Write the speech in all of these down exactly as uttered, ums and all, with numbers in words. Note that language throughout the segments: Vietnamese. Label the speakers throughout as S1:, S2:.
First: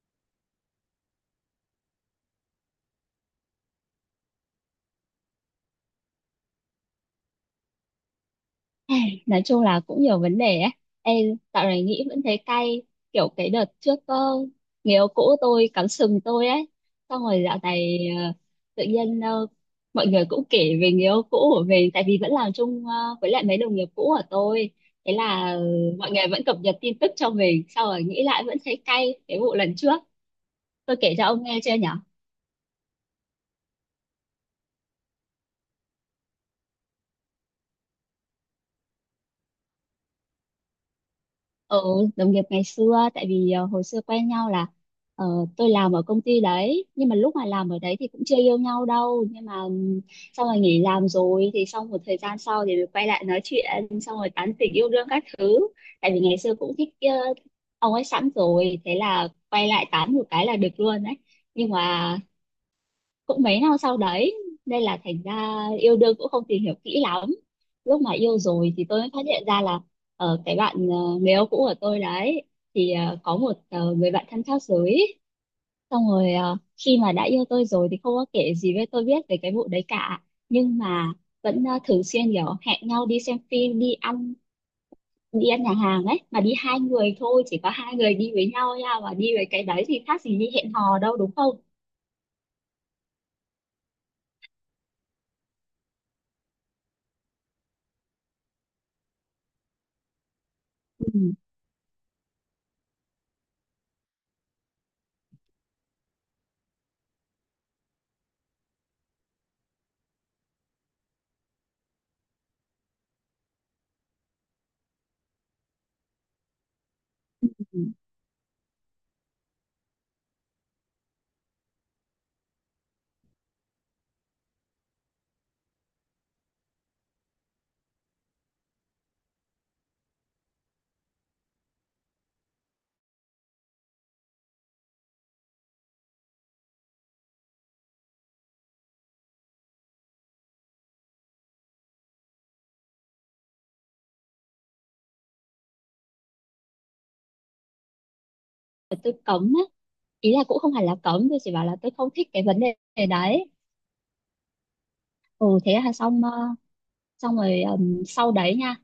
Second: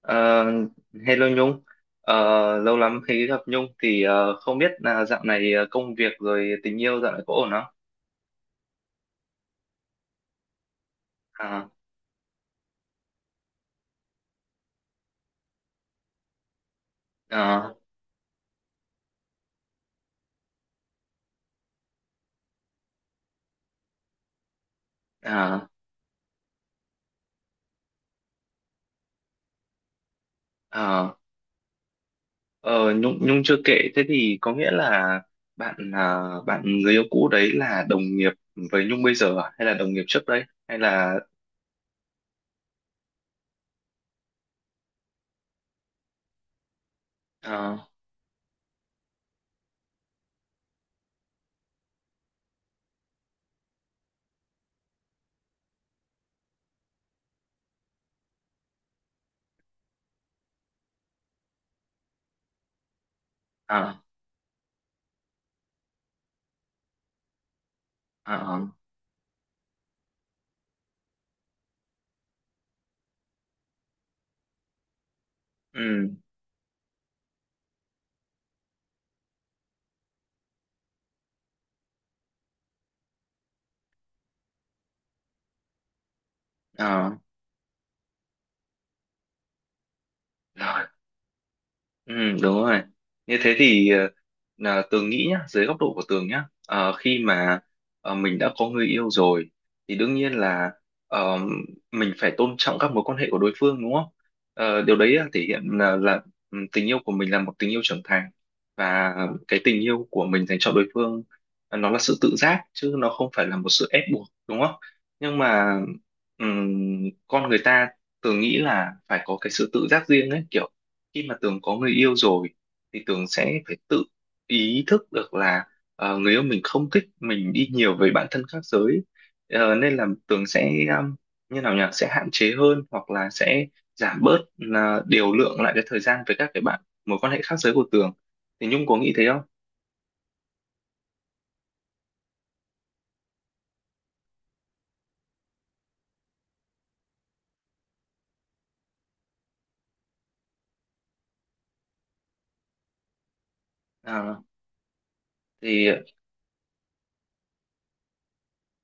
S1: Ờ, Hello Nhung, Ờ, lâu lắm mới gặp Nhung, thì ờ, không biết là dạo này ờ, công việc rồi tình yêu dạo này có ổn không?
S2: Ai, nói chung là cũng nhiều vấn đề ấy. Ê, dạo
S1: À,
S2: này nghĩ vẫn thấy cay, kiểu cái đợt trước ờ, người yêu cũ tôi cắm sừng tôi ấy. Xong rồi dạo
S1: à,
S2: này ờ, tự nhiên ờ, mọi người cũng kể về người yêu cũ của mình, tại vì vẫn làm chung ờ, với lại mấy đồng nghiệp cũ của tôi, thế là ờ,
S1: à,
S2: mọi người vẫn cập nhật tin tức cho mình, sau rồi nghĩ lại vẫn thấy cay cái vụ lần trước. Tôi kể
S1: à.
S2: cho ông nghe chưa nhỉ?
S1: Ờ, Nhung Nhung chưa kể, thế thì có nghĩa là bạn à, bạn người yêu cũ đấy là đồng nghiệp với Nhung bây giờ à? Hay là đồng nghiệp trước đấy hay là
S2: Ừ đồng nghiệp ngày xưa, tại vì ờ, hồi xưa quen nhau là, ờ, tôi làm ở công ty đấy, nhưng mà lúc mà làm ở
S1: à,
S2: đấy thì cũng chưa yêu nhau đâu, nhưng mà ừm, xong rồi nghỉ làm rồi thì xong một thời gian sau thì mới quay lại nói chuyện, xong rồi tán tỉnh yêu đương các thứ, tại vì ngày xưa cũng thích ờ, ông ấy sẵn rồi, thế là quay lại tán một cái là được luôn đấy. Nhưng mà cũng mấy năm sau
S1: à,
S2: đấy nên là thành ra yêu đương cũng không tìm hiểu kỹ lắm. Lúc mà yêu
S1: à,
S2: rồi thì tôi mới phát hiện ra là ở cái bạn ờ, người yêu cũ của tôi đấy thì ờ, có một ờ, người bạn thân khác giới. Xong
S1: ừ,
S2: rồi ờ, khi mà đã yêu tôi rồi thì không có kể gì với tôi biết về cái vụ đấy cả, nhưng mà vẫn ờ, thường xuyên kiểu hẹn nhau đi xem phim, đi ăn, đi ăn nhà hàng ấy, mà đi hai người
S1: à,
S2: thôi, chỉ có hai người đi với nhau nha, mà đi với cái đấy thì khác gì đi hẹn
S1: rồi.
S2: hò đâu, đúng không?
S1: Ừ, đúng rồi. Như thế thì ờ, là Tường nghĩ nhá, dưới góc độ của Tường nhá, ờ, khi mà ờ, mình đã có người yêu rồi thì đương nhiên là
S2: Ừ.
S1: ờ, mình phải tôn trọng các mối quan hệ của đối phương đúng không? Ờ, điều đấy là thể hiện là, là ừ, tình yêu của mình là một tình yêu trưởng thành, và cái tình yêu của mình dành cho đối phương, ờ, nó là sự tự giác chứ nó không phải là một sự ép buộc đúng không? Nhưng mà ừm, con người
S2: Ừ.
S1: ta, Tường nghĩ là phải có cái sự tự giác riêng ấy, kiểu khi mà Tường có người yêu rồi thì Tường sẽ phải tự ý thức được là ờ, người yêu mình không thích mình đi nhiều với bạn thân khác giới. Ờ, nên là Tường sẽ um, như nào nhỉ, sẽ hạn chế hơn hoặc là sẽ giảm bớt, là điều lượng lại cái thời gian với các cái bạn mối quan hệ khác giới của Tường, thì Nhung có nghĩ thế không?
S2: Tôi cấm á, ý là cũng không hẳn là cấm, tôi chỉ bảo là tôi không thích cái vấn đề đấy.
S1: Ờ,
S2: Ừ thế là
S1: thì
S2: xong, ờ, xong rồi ừm, sau đấy nha,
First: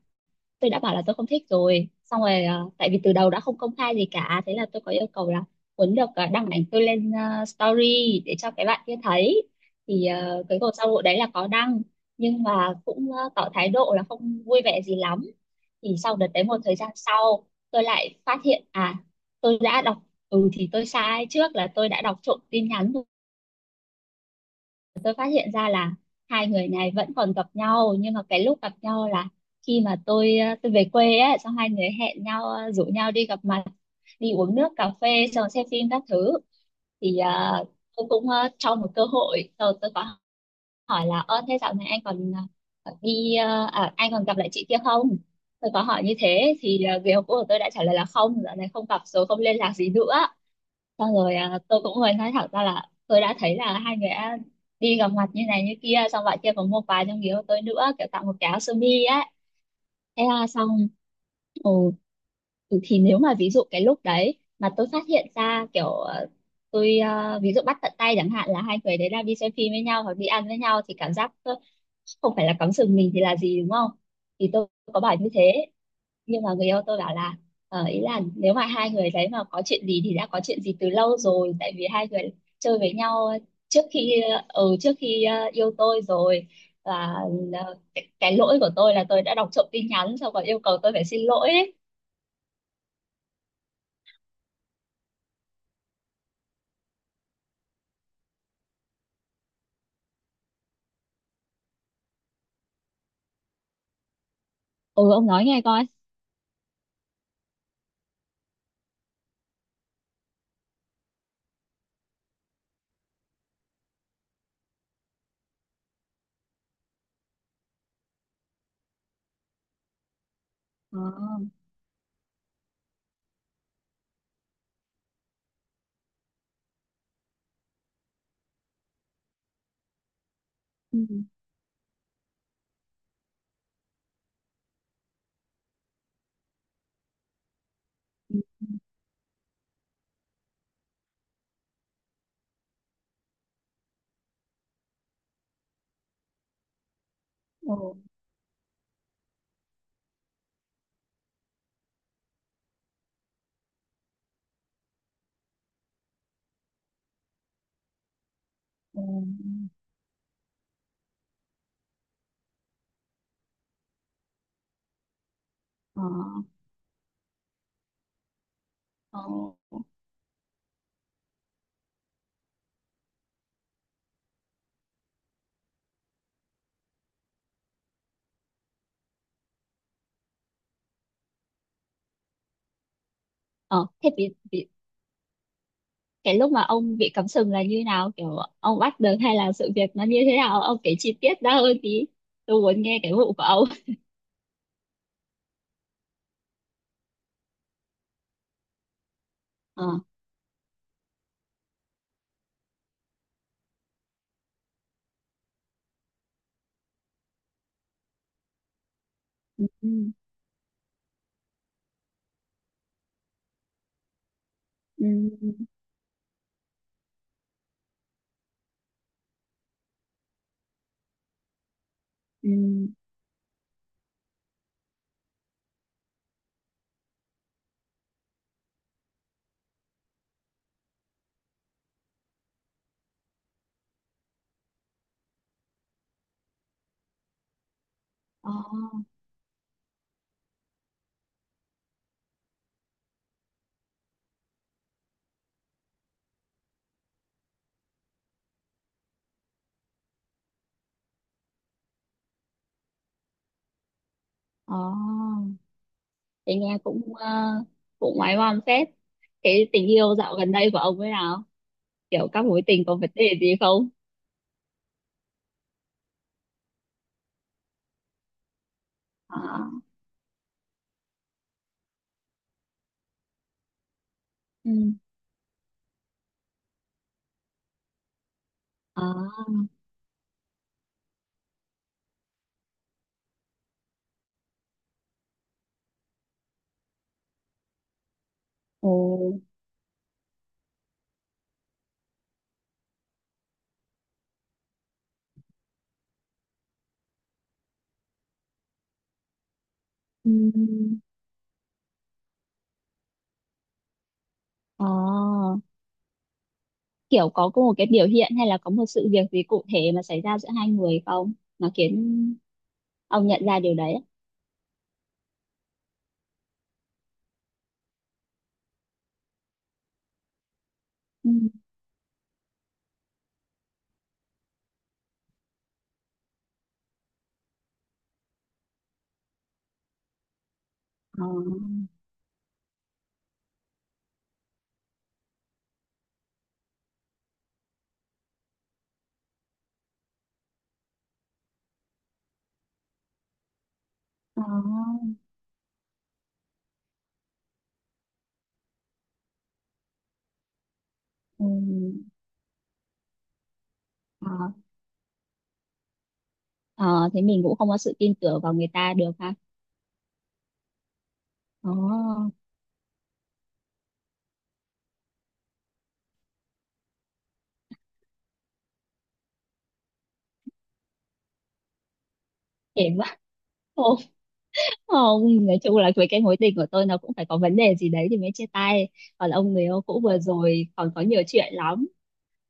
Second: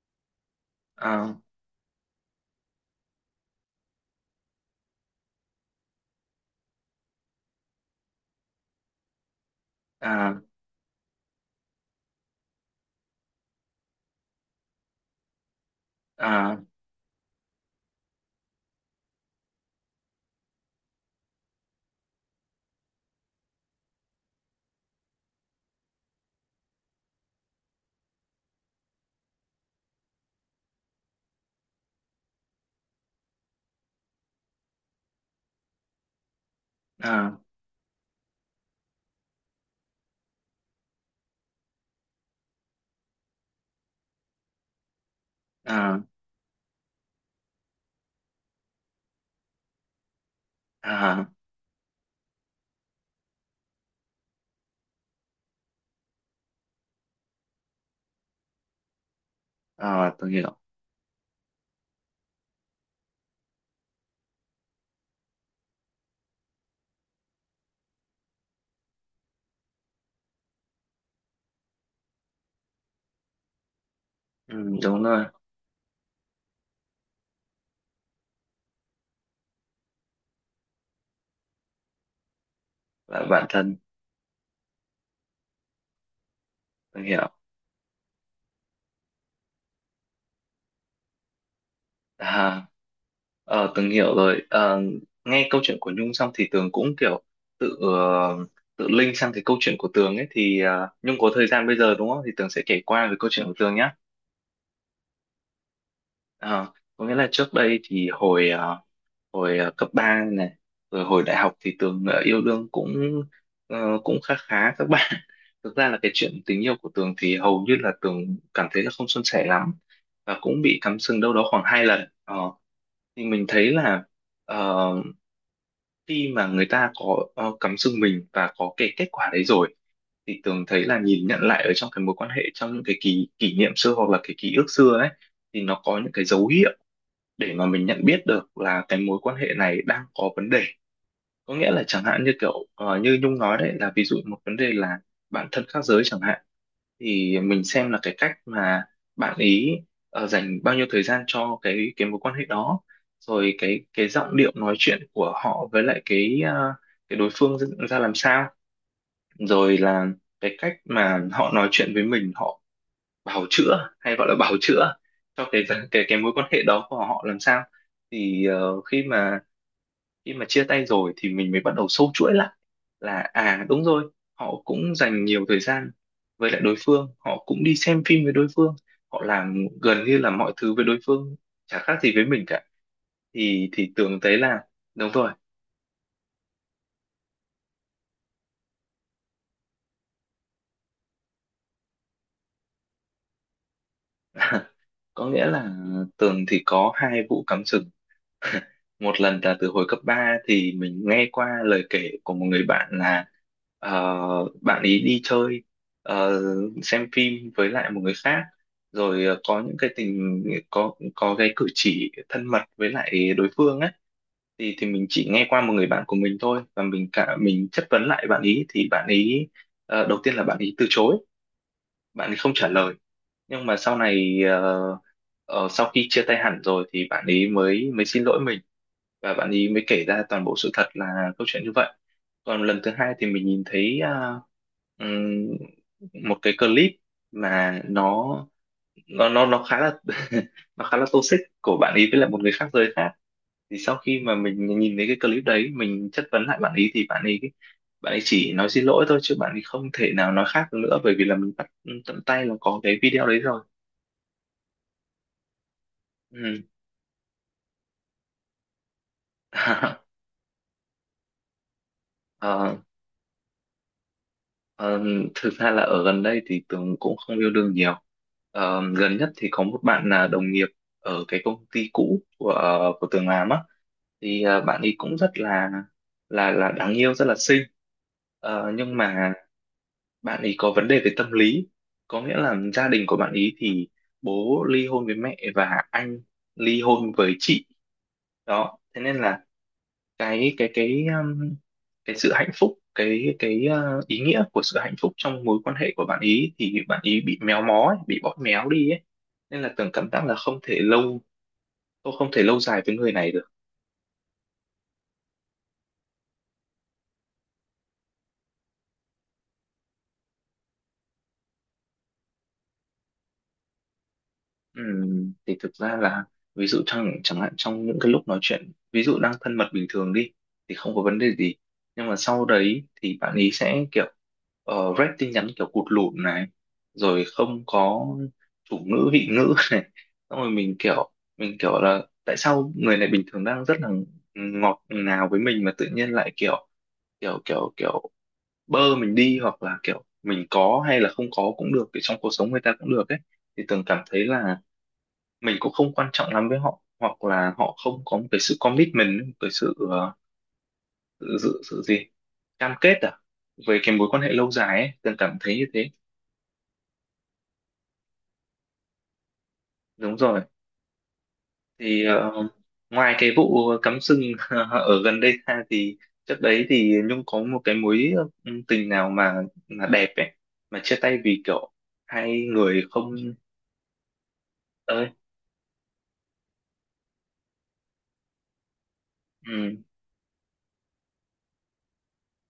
S2: tôi đã bảo là tôi không
S1: à,
S2: thích rồi, xong rồi ờ, tại vì từ đầu đã không công khai gì cả, thế là tôi có yêu cầu là muốn được ờ, đăng ảnh tôi lên ờ, story để cho cái bạn kia thấy. Thì
S1: à,
S2: ờ, cái cuộc sau vụ đấy là có đăng, nhưng mà cũng ờ, tỏ thái độ là không vui vẻ gì lắm. Thì sau đợt đấy
S1: à,
S2: một thời gian sau, tôi lại phát hiện à, tôi đã đọc, ừ thì tôi sai trước là tôi đã đọc trộm tin nhắn. Tôi phát hiện ra là hai người này vẫn còn gặp nhau, nhưng mà cái lúc gặp nhau là khi mà tôi ờ, tôi về quê ấy, xong hai người hẹn nhau ờ, rủ nhau đi gặp mặt, đi uống nước cà phê, xong xem phim các thứ. Thì
S1: à,
S2: ờ, tôi cũng ờ, cho một cơ hội, rồi tôi có hỏi là, ơ thế dạo này anh còn ờ, ờ, đi ờ, à, anh còn gặp lại chị kia không? Tôi có
S1: à,
S2: hỏi như thế thì ờ, người yêu cũ của tôi đã trả lời là không, dạo này không gặp rồi, không liên lạc gì nữa. Xong
S1: à,
S2: rồi à, tôi cũng hơi nói thẳng ra là tôi đã thấy là hai người đã đi gặp mặt như này như kia, xong bạn kia còn mua quà trong người yêu tôi nữa, kiểu tặng một cái áo sơ mi ấy,
S1: à,
S2: thế
S1: Tường
S2: là
S1: hiểu.
S2: xong. Ồ, ừ, thì nếu mà ví dụ cái lúc đấy mà tôi phát hiện ra kiểu ờ, tôi ờ, ví dụ bắt tận tay chẳng hạn là hai người đấy đang đi xem phim với nhau hoặc đi ăn với nhau, thì cảm giác ờ, không phải là cắm sừng mình thì là gì, đúng không? Thì
S1: Ừ,
S2: tôi có
S1: đúng
S2: bảo
S1: rồi.
S2: như thế, nhưng mà người yêu tôi bảo là ờ, ý là nếu mà hai người đấy mà có chuyện gì thì đã có chuyện gì từ lâu rồi, tại vì hai người chơi với
S1: Là
S2: nhau
S1: bạn thân.
S2: trước khi ờ, ừ, trước khi ờ, yêu tôi rồi.
S1: Tường
S2: Và
S1: hiểu.
S2: ờ, cái, cái lỗi của tôi là tôi đã đọc trộm tin nhắn, xong còn yêu cầu tôi phải xin lỗi ấy.
S1: À, Ờ, Tường hiểu rồi. Ờ, nghe câu chuyện của Nhung xong thì Tường cũng kiểu tự ờ, tự link sang cái câu chuyện của Tường ấy, thì ờ, Nhung có thời gian bây giờ đúng không? Thì Tường sẽ kể qua về câu chuyện của Tường nhé.
S2: Ừ ông nói nghe coi.
S1: Ờ, có nghĩa là trước đây thì hồi ờ, hồi ờ, cấp ba này, rồi hồi đại học thì Tường ờ, yêu đương cũng ờ, cũng khá khá các bạn. Thực ra là cái chuyện tình yêu của Tường thì hầu như là Tường cảm thấy là không suôn sẻ lắm, và cũng bị cắm
S2: Ờ.
S1: sừng đâu đó khoảng hai lần. Ờ, thì mình thấy là ờ, khi mà người ta có ờ, cắm sừng mình và có cái kết quả đấy rồi thì Tường thấy là
S2: Ừ.
S1: nhìn nhận lại ở trong cái mối quan hệ, trong những cái kỷ kỷ niệm xưa hoặc là cái ký ức xưa ấy, thì nó có những cái dấu hiệu để mà mình nhận biết
S2: Ừ.
S1: được là cái mối quan hệ này đang có vấn đề. Có nghĩa là chẳng hạn như kiểu ờ, như Nhung nói đấy, là ví dụ một vấn đề là bạn thân khác giới chẳng hạn, thì mình
S2: Ừ.
S1: xem là cái cách mà bạn ý ờ, dành bao nhiêu thời gian cho cái cái mối quan hệ đó, rồi cái cái giọng điệu nói chuyện của họ với lại cái ờ, cái đối phương ra ra làm sao,
S2: Ừ.
S1: rồi là cái cách mà họ nói chuyện với mình, họ bào chữa, hay gọi là bào chữa cho cái
S2: Ờ.
S1: cái cái mối quan hệ đó của họ làm sao. Thì ờ, khi
S2: Ờ.
S1: mà khi mà chia tay rồi thì mình mới bắt đầu sâu chuỗi lại, là à đúng rồi, họ cũng dành nhiều thời gian với lại đối phương, họ cũng đi xem phim với đối phương, họ làm gần như là mọi thứ với đối phương, chả khác gì với mình cả, thì
S2: Ờ.
S1: thì
S2: Thế
S1: Tường
S2: vì,
S1: thấy là
S2: vì
S1: đúng rồi.
S2: cái lúc mà ông bị cắm sừng là như nào, kiểu ông bắt được hay là sự việc nó như thế nào, ông kể chi tiết ra hơn tí, tôi muốn nghe cái vụ của ông.
S1: Có nghĩa là Tường thì có hai vụ cắm sừng. Một lần là từ hồi cấp
S2: Ờ.
S1: ba, thì mình nghe qua lời kể của một người bạn là ờ, bạn ấy đi chơi, ờ, xem phim với lại một người khác, rồi ờ, có
S2: Ừ.
S1: những
S2: Ừ.
S1: cái tình có có cái cử chỉ thân mật với lại đối phương ấy, thì thì mình
S2: Ừ.
S1: chỉ nghe qua một người bạn của mình thôi, và mình cả mình chất vấn lại bạn ý thì bạn ý ờ, đầu tiên là bạn ý từ chối, bạn ý
S2: Ừ.
S1: không trả lời. Nhưng mà sau này, ờ, ờ, sau khi chia tay hẳn rồi thì bạn ấy mới mới xin lỗi mình, và bạn ấy mới kể ra toàn bộ sự thật, là câu chuyện như vậy. Còn lần thứ hai thì mình nhìn thấy ờ, ừm, một cái clip, mà nó
S2: Ờ.
S1: nó nó nó khá là nó khá là toxic của bạn ấy với lại một người khác giới khác. Thì sau khi mà mình nhìn thấy cái clip đấy, mình chất vấn lại bạn ấy thì bạn ấy bạn ấy chỉ nói xin lỗi thôi, chứ bạn ấy không thể nào nói khác được nữa, bởi vì là mình bắt tận tay là có cái video đấy rồi.
S2: Ờ. Thì
S1: Ừ.
S2: nghe cũng ờ, cũng ngoái ngoăm phết. Cái tình yêu dạo gần đây của ông thế nào, kiểu các mối
S1: Ờ,
S2: tình có vấn đề gì không?
S1: ờ, thực ra là ở gần đây thì Tường cũng không yêu đương nhiều. Ờ, gần nhất
S2: Ờ.
S1: thì có một bạn là đồng nghiệp ở cái công ty cũ của à, của Tường làm á, thì ờ,
S2: Ừ.
S1: bạn ấy cũng rất là là là đáng yêu, rất là xinh. Ờ, nhưng
S2: Ờ.
S1: mà bạn ấy có vấn đề về tâm lý, có nghĩa là gia đình của bạn ấy thì bố ly hôn với mẹ và anh ly hôn với chị. Đó, thế nên
S2: Ồ.
S1: là cái cái cái à, cái sự hạnh phúc, cái cái ờ, ý nghĩa của sự hạnh phúc trong mối quan hệ của bạn ý thì bạn ý bị méo mó ấy, bị bóp méo đi ấy, nên là Tường cảm giác
S2: Ừ.
S1: là không thể lâu tôi không thể lâu dài với người này được.
S2: Ờ. Kiểu có một cái biểu hiện hay là có một sự việc gì cụ thể mà xảy ra giữa hai người không, nó khiến ông nhận ra điều đấy á?
S1: Ừm, thì thực ra là, ví dụ trong, chẳng hạn trong những cái lúc nói chuyện, ví dụ đang thân mật bình thường đi thì không có vấn
S2: Ừ.
S1: đề gì. Nhưng mà sau đấy thì bạn ý sẽ kiểu uh, rep tin nhắn kiểu cụt lủn này, rồi không có chủ ngữ vị ngữ này, xong rồi mình kiểu
S2: Ờ.
S1: mình kiểu là tại sao người này bình thường đang rất là ngọt ngào với mình mà tự nhiên lại kiểu kiểu kiểu kiểu bơ mình đi, hoặc là kiểu mình có hay là không có cũng được, thì trong cuộc sống người ta cũng được ấy. Thì Tường cảm thấy
S2: Ờ.
S1: là mình cũng không quan trọng lắm với họ, hoặc là họ không có một cái sự commitment, một cái sự ờ,
S2: Ừ.
S1: sự sự gì, cam kết à, về cái mối quan hệ
S2: Ờ.
S1: lâu dài ấy, từng cảm thấy như thế.
S2: Ờ. Thế mình cũng không có sự tin tưởng vào người ta được ha.
S1: Đúng rồi.
S2: Ờ.
S1: Thì ờ, ngoài cái vụ cắm sừng ở gần đây ra, thì trước đấy thì Nhung có một cái mối ừ, tình nào mà mà đẹp ấy, mà chia tay vì kiểu hai người
S2: Thế mà
S1: không,
S2: không,
S1: ơi.
S2: không, nói chung là với cái mối tình của tôi nó cũng phải có vấn đề gì đấy thì mới chia tay. Còn ông, người
S1: Ừ.
S2: yêu cũ vừa rồi còn có nhiều chuyện lắm,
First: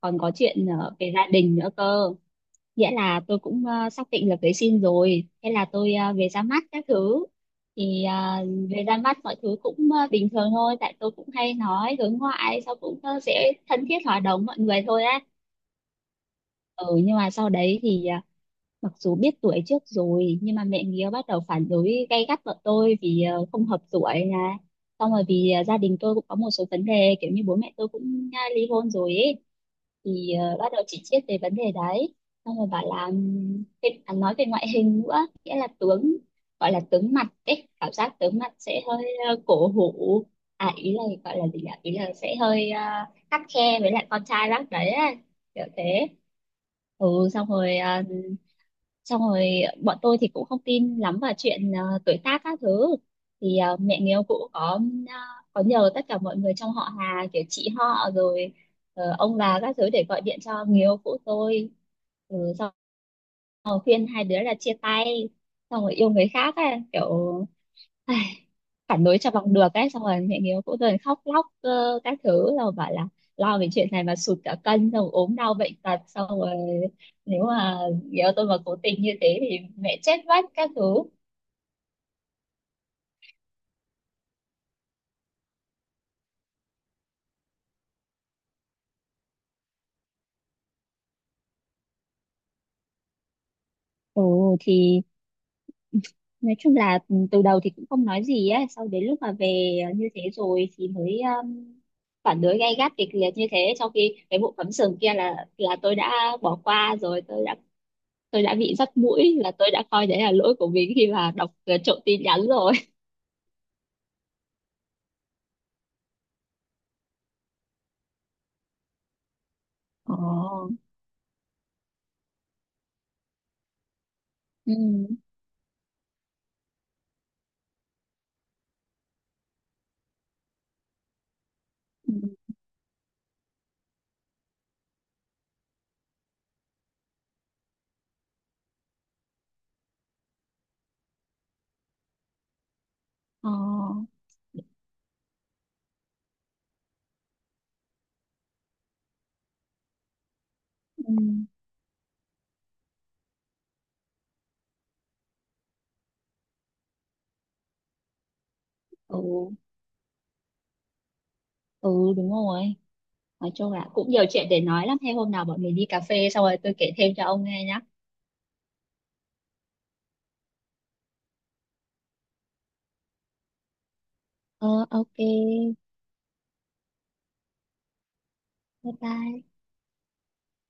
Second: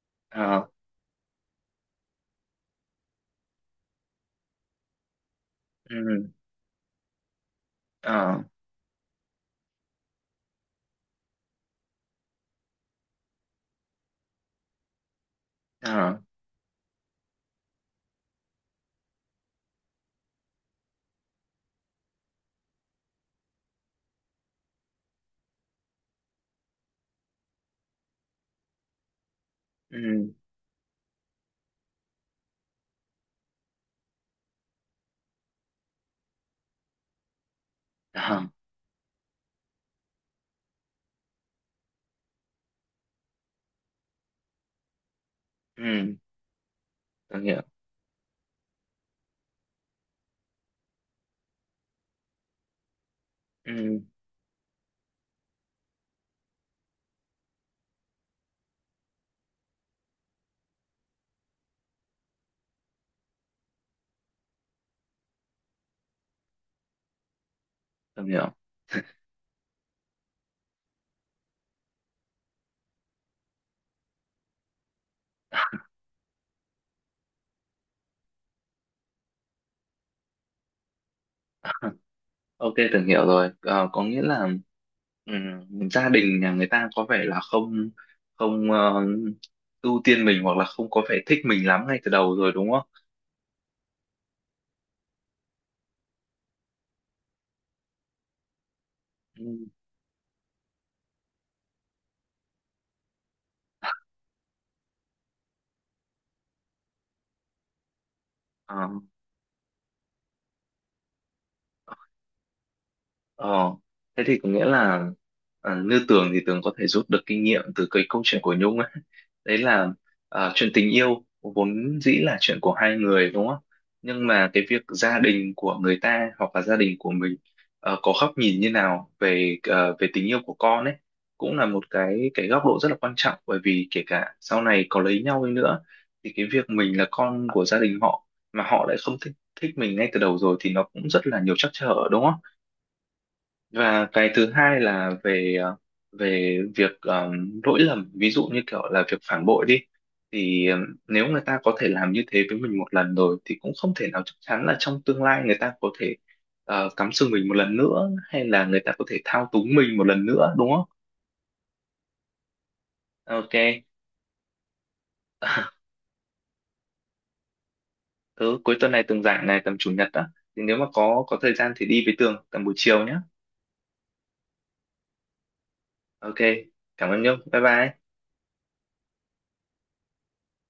S2: còn có chuyện
S1: Ờ.
S2: ờ, về gia đình nữa cơ. Nghĩa là tôi cũng ờ, xác định là cưới xin rồi, thế là tôi ờ,
S1: Ừ.
S2: về ra mắt các thứ. Thì
S1: Ờ.
S2: ờ, về ra mắt mọi thứ cũng ờ, bình thường thôi, tại tôi cũng hay nói hướng ngoại, sau cũng ờ, sẽ thân thiết hòa đồng mọi người thôi á.
S1: Ờ.
S2: Ừ nhưng mà sau đấy thì ờ, mặc dù biết tuổi trước rồi nhưng mà mẹ nghĩa bắt đầu phản đối gay gắt vợ tôi vì ờ, không hợp tuổi nè, xong rồi vì ờ, gia đình tôi cũng có một số vấn đề kiểu như bố mẹ tôi cũng ờ, ly hôn rồi ấy, thì
S1: Ừ.
S2: ờ, bắt đầu chỉ triết về vấn đề đấy. Xong rồi bảo là ừm, thế- à, nói về ngoại hình nữa, nghĩa là tướng, gọi là tướng mặt ấy, cảm giác
S1: Ờ.
S2: tướng mặt sẽ hơi ờ, cổ hủ. À ý là gọi là gì nhỉ, ý là sẽ hơi ờ, khắt khe với lại con trai bác đấy ấy, kiểu thế.
S1: Ừ,
S2: Ừ.
S1: tôi
S2: xong
S1: hiểu.
S2: rồi ờ, xong rồi bọn tôi thì cũng không tin lắm vào chuyện ờ, tuổi tác các thứ, thì ờ,
S1: Ừ,
S2: mẹ người yêu cũ có ờ, có nhờ tất cả mọi người trong họ Hà, kiểu chị họ rồi ờ, ông bà các thứ để gọi điện cho người yêu cũ tôi. Ừ, xong rồi khuyên hai đứa là chia tay, xong rồi yêu người khác ấy, kiểu
S1: tôi hiểu.
S2: phản đối cho bằng được ấy, xong rồi mẹ hiếu cũng dần khóc lóc ờ, các thứ rồi bảo là lo về chuyện này mà sụt cả cân, xong rồi ốm đau bệnh tật, xong rồi nếu mà nếu tôi mà cố tình như thế thì mẹ chết mất các thứ.
S1: Ok, tưởng hiểu rồi. Ờ, có nghĩa là ừm, gia đình nhà người ta có vẻ là không không ờ, ưu tiên mình, hoặc là không có vẻ thích mình lắm ngay từ đầu rồi đúng không?
S2: Ồ thì nói chung là ừ, từ đầu thì cũng không nói gì ấy, sau đến lúc mà về ờ, như thế rồi thì mới um, phản đối gay gắt kịch liệt như thế, trong khi cái vụ cắm sừng kia là là tôi đã bỏ qua rồi, tôi đã tôi đã
S1: Ừ.
S2: bị dắt mũi là tôi đã coi đấy là lỗi của mình khi mà đọc uh, trộm tin nhắn rồi.
S1: Ờ, thế thì có nghĩa là, à, như Tường thì Tường có thể rút được kinh nghiệm từ cái câu chuyện của Nhung ấy. Đấy là,
S2: Ồ.
S1: à, chuyện tình yêu vốn dĩ là chuyện của hai người đúng không? Nhưng mà cái
S2: Ừ.
S1: việc gia đình của người ta hoặc là gia đình của mình ờ, có góc nhìn như nào về ờ, về tình yêu của con ấy, cũng là một
S2: Ừ.
S1: cái cái góc độ rất là quan trọng, bởi vì kể cả sau này có lấy nhau đi nữa thì cái việc mình là con của gia đình họ mà họ lại không thích thích mình ngay từ đầu rồi thì nó cũng rất là nhiều trắc trở đúng không?
S2: Ờ.
S1: Và cái thứ hai là về ờ, về việc ờ, lỗi lầm, ví dụ như kiểu là việc phản bội đi, thì ờ,
S2: Ừ.
S1: nếu người ta có thể làm như thế với mình một lần rồi thì cũng không thể nào chắc chắn là trong tương lai người ta có thể ờ, cắm sừng mình một lần nữa, hay là người ta có thể
S2: Ừ.
S1: thao túng mình một lần nữa đúng không?
S2: Ừ đúng rồi. Nói chung
S1: Ok.
S2: là cũng nhiều chuyện để nói lắm, thế hôm nào bọn mình đi cà phê xong rồi tôi kể thêm cho ông nghe nhá.
S1: Thứ cuối tuần này Tường rảnh này, tầm chủ nhật á, thì nếu mà có có thời gian thì đi với Tường tầm buổi chiều nhé.
S2: Ờ ok.
S1: Ok. Cảm ơn Nhung. Bye bye.
S2: Bye bye.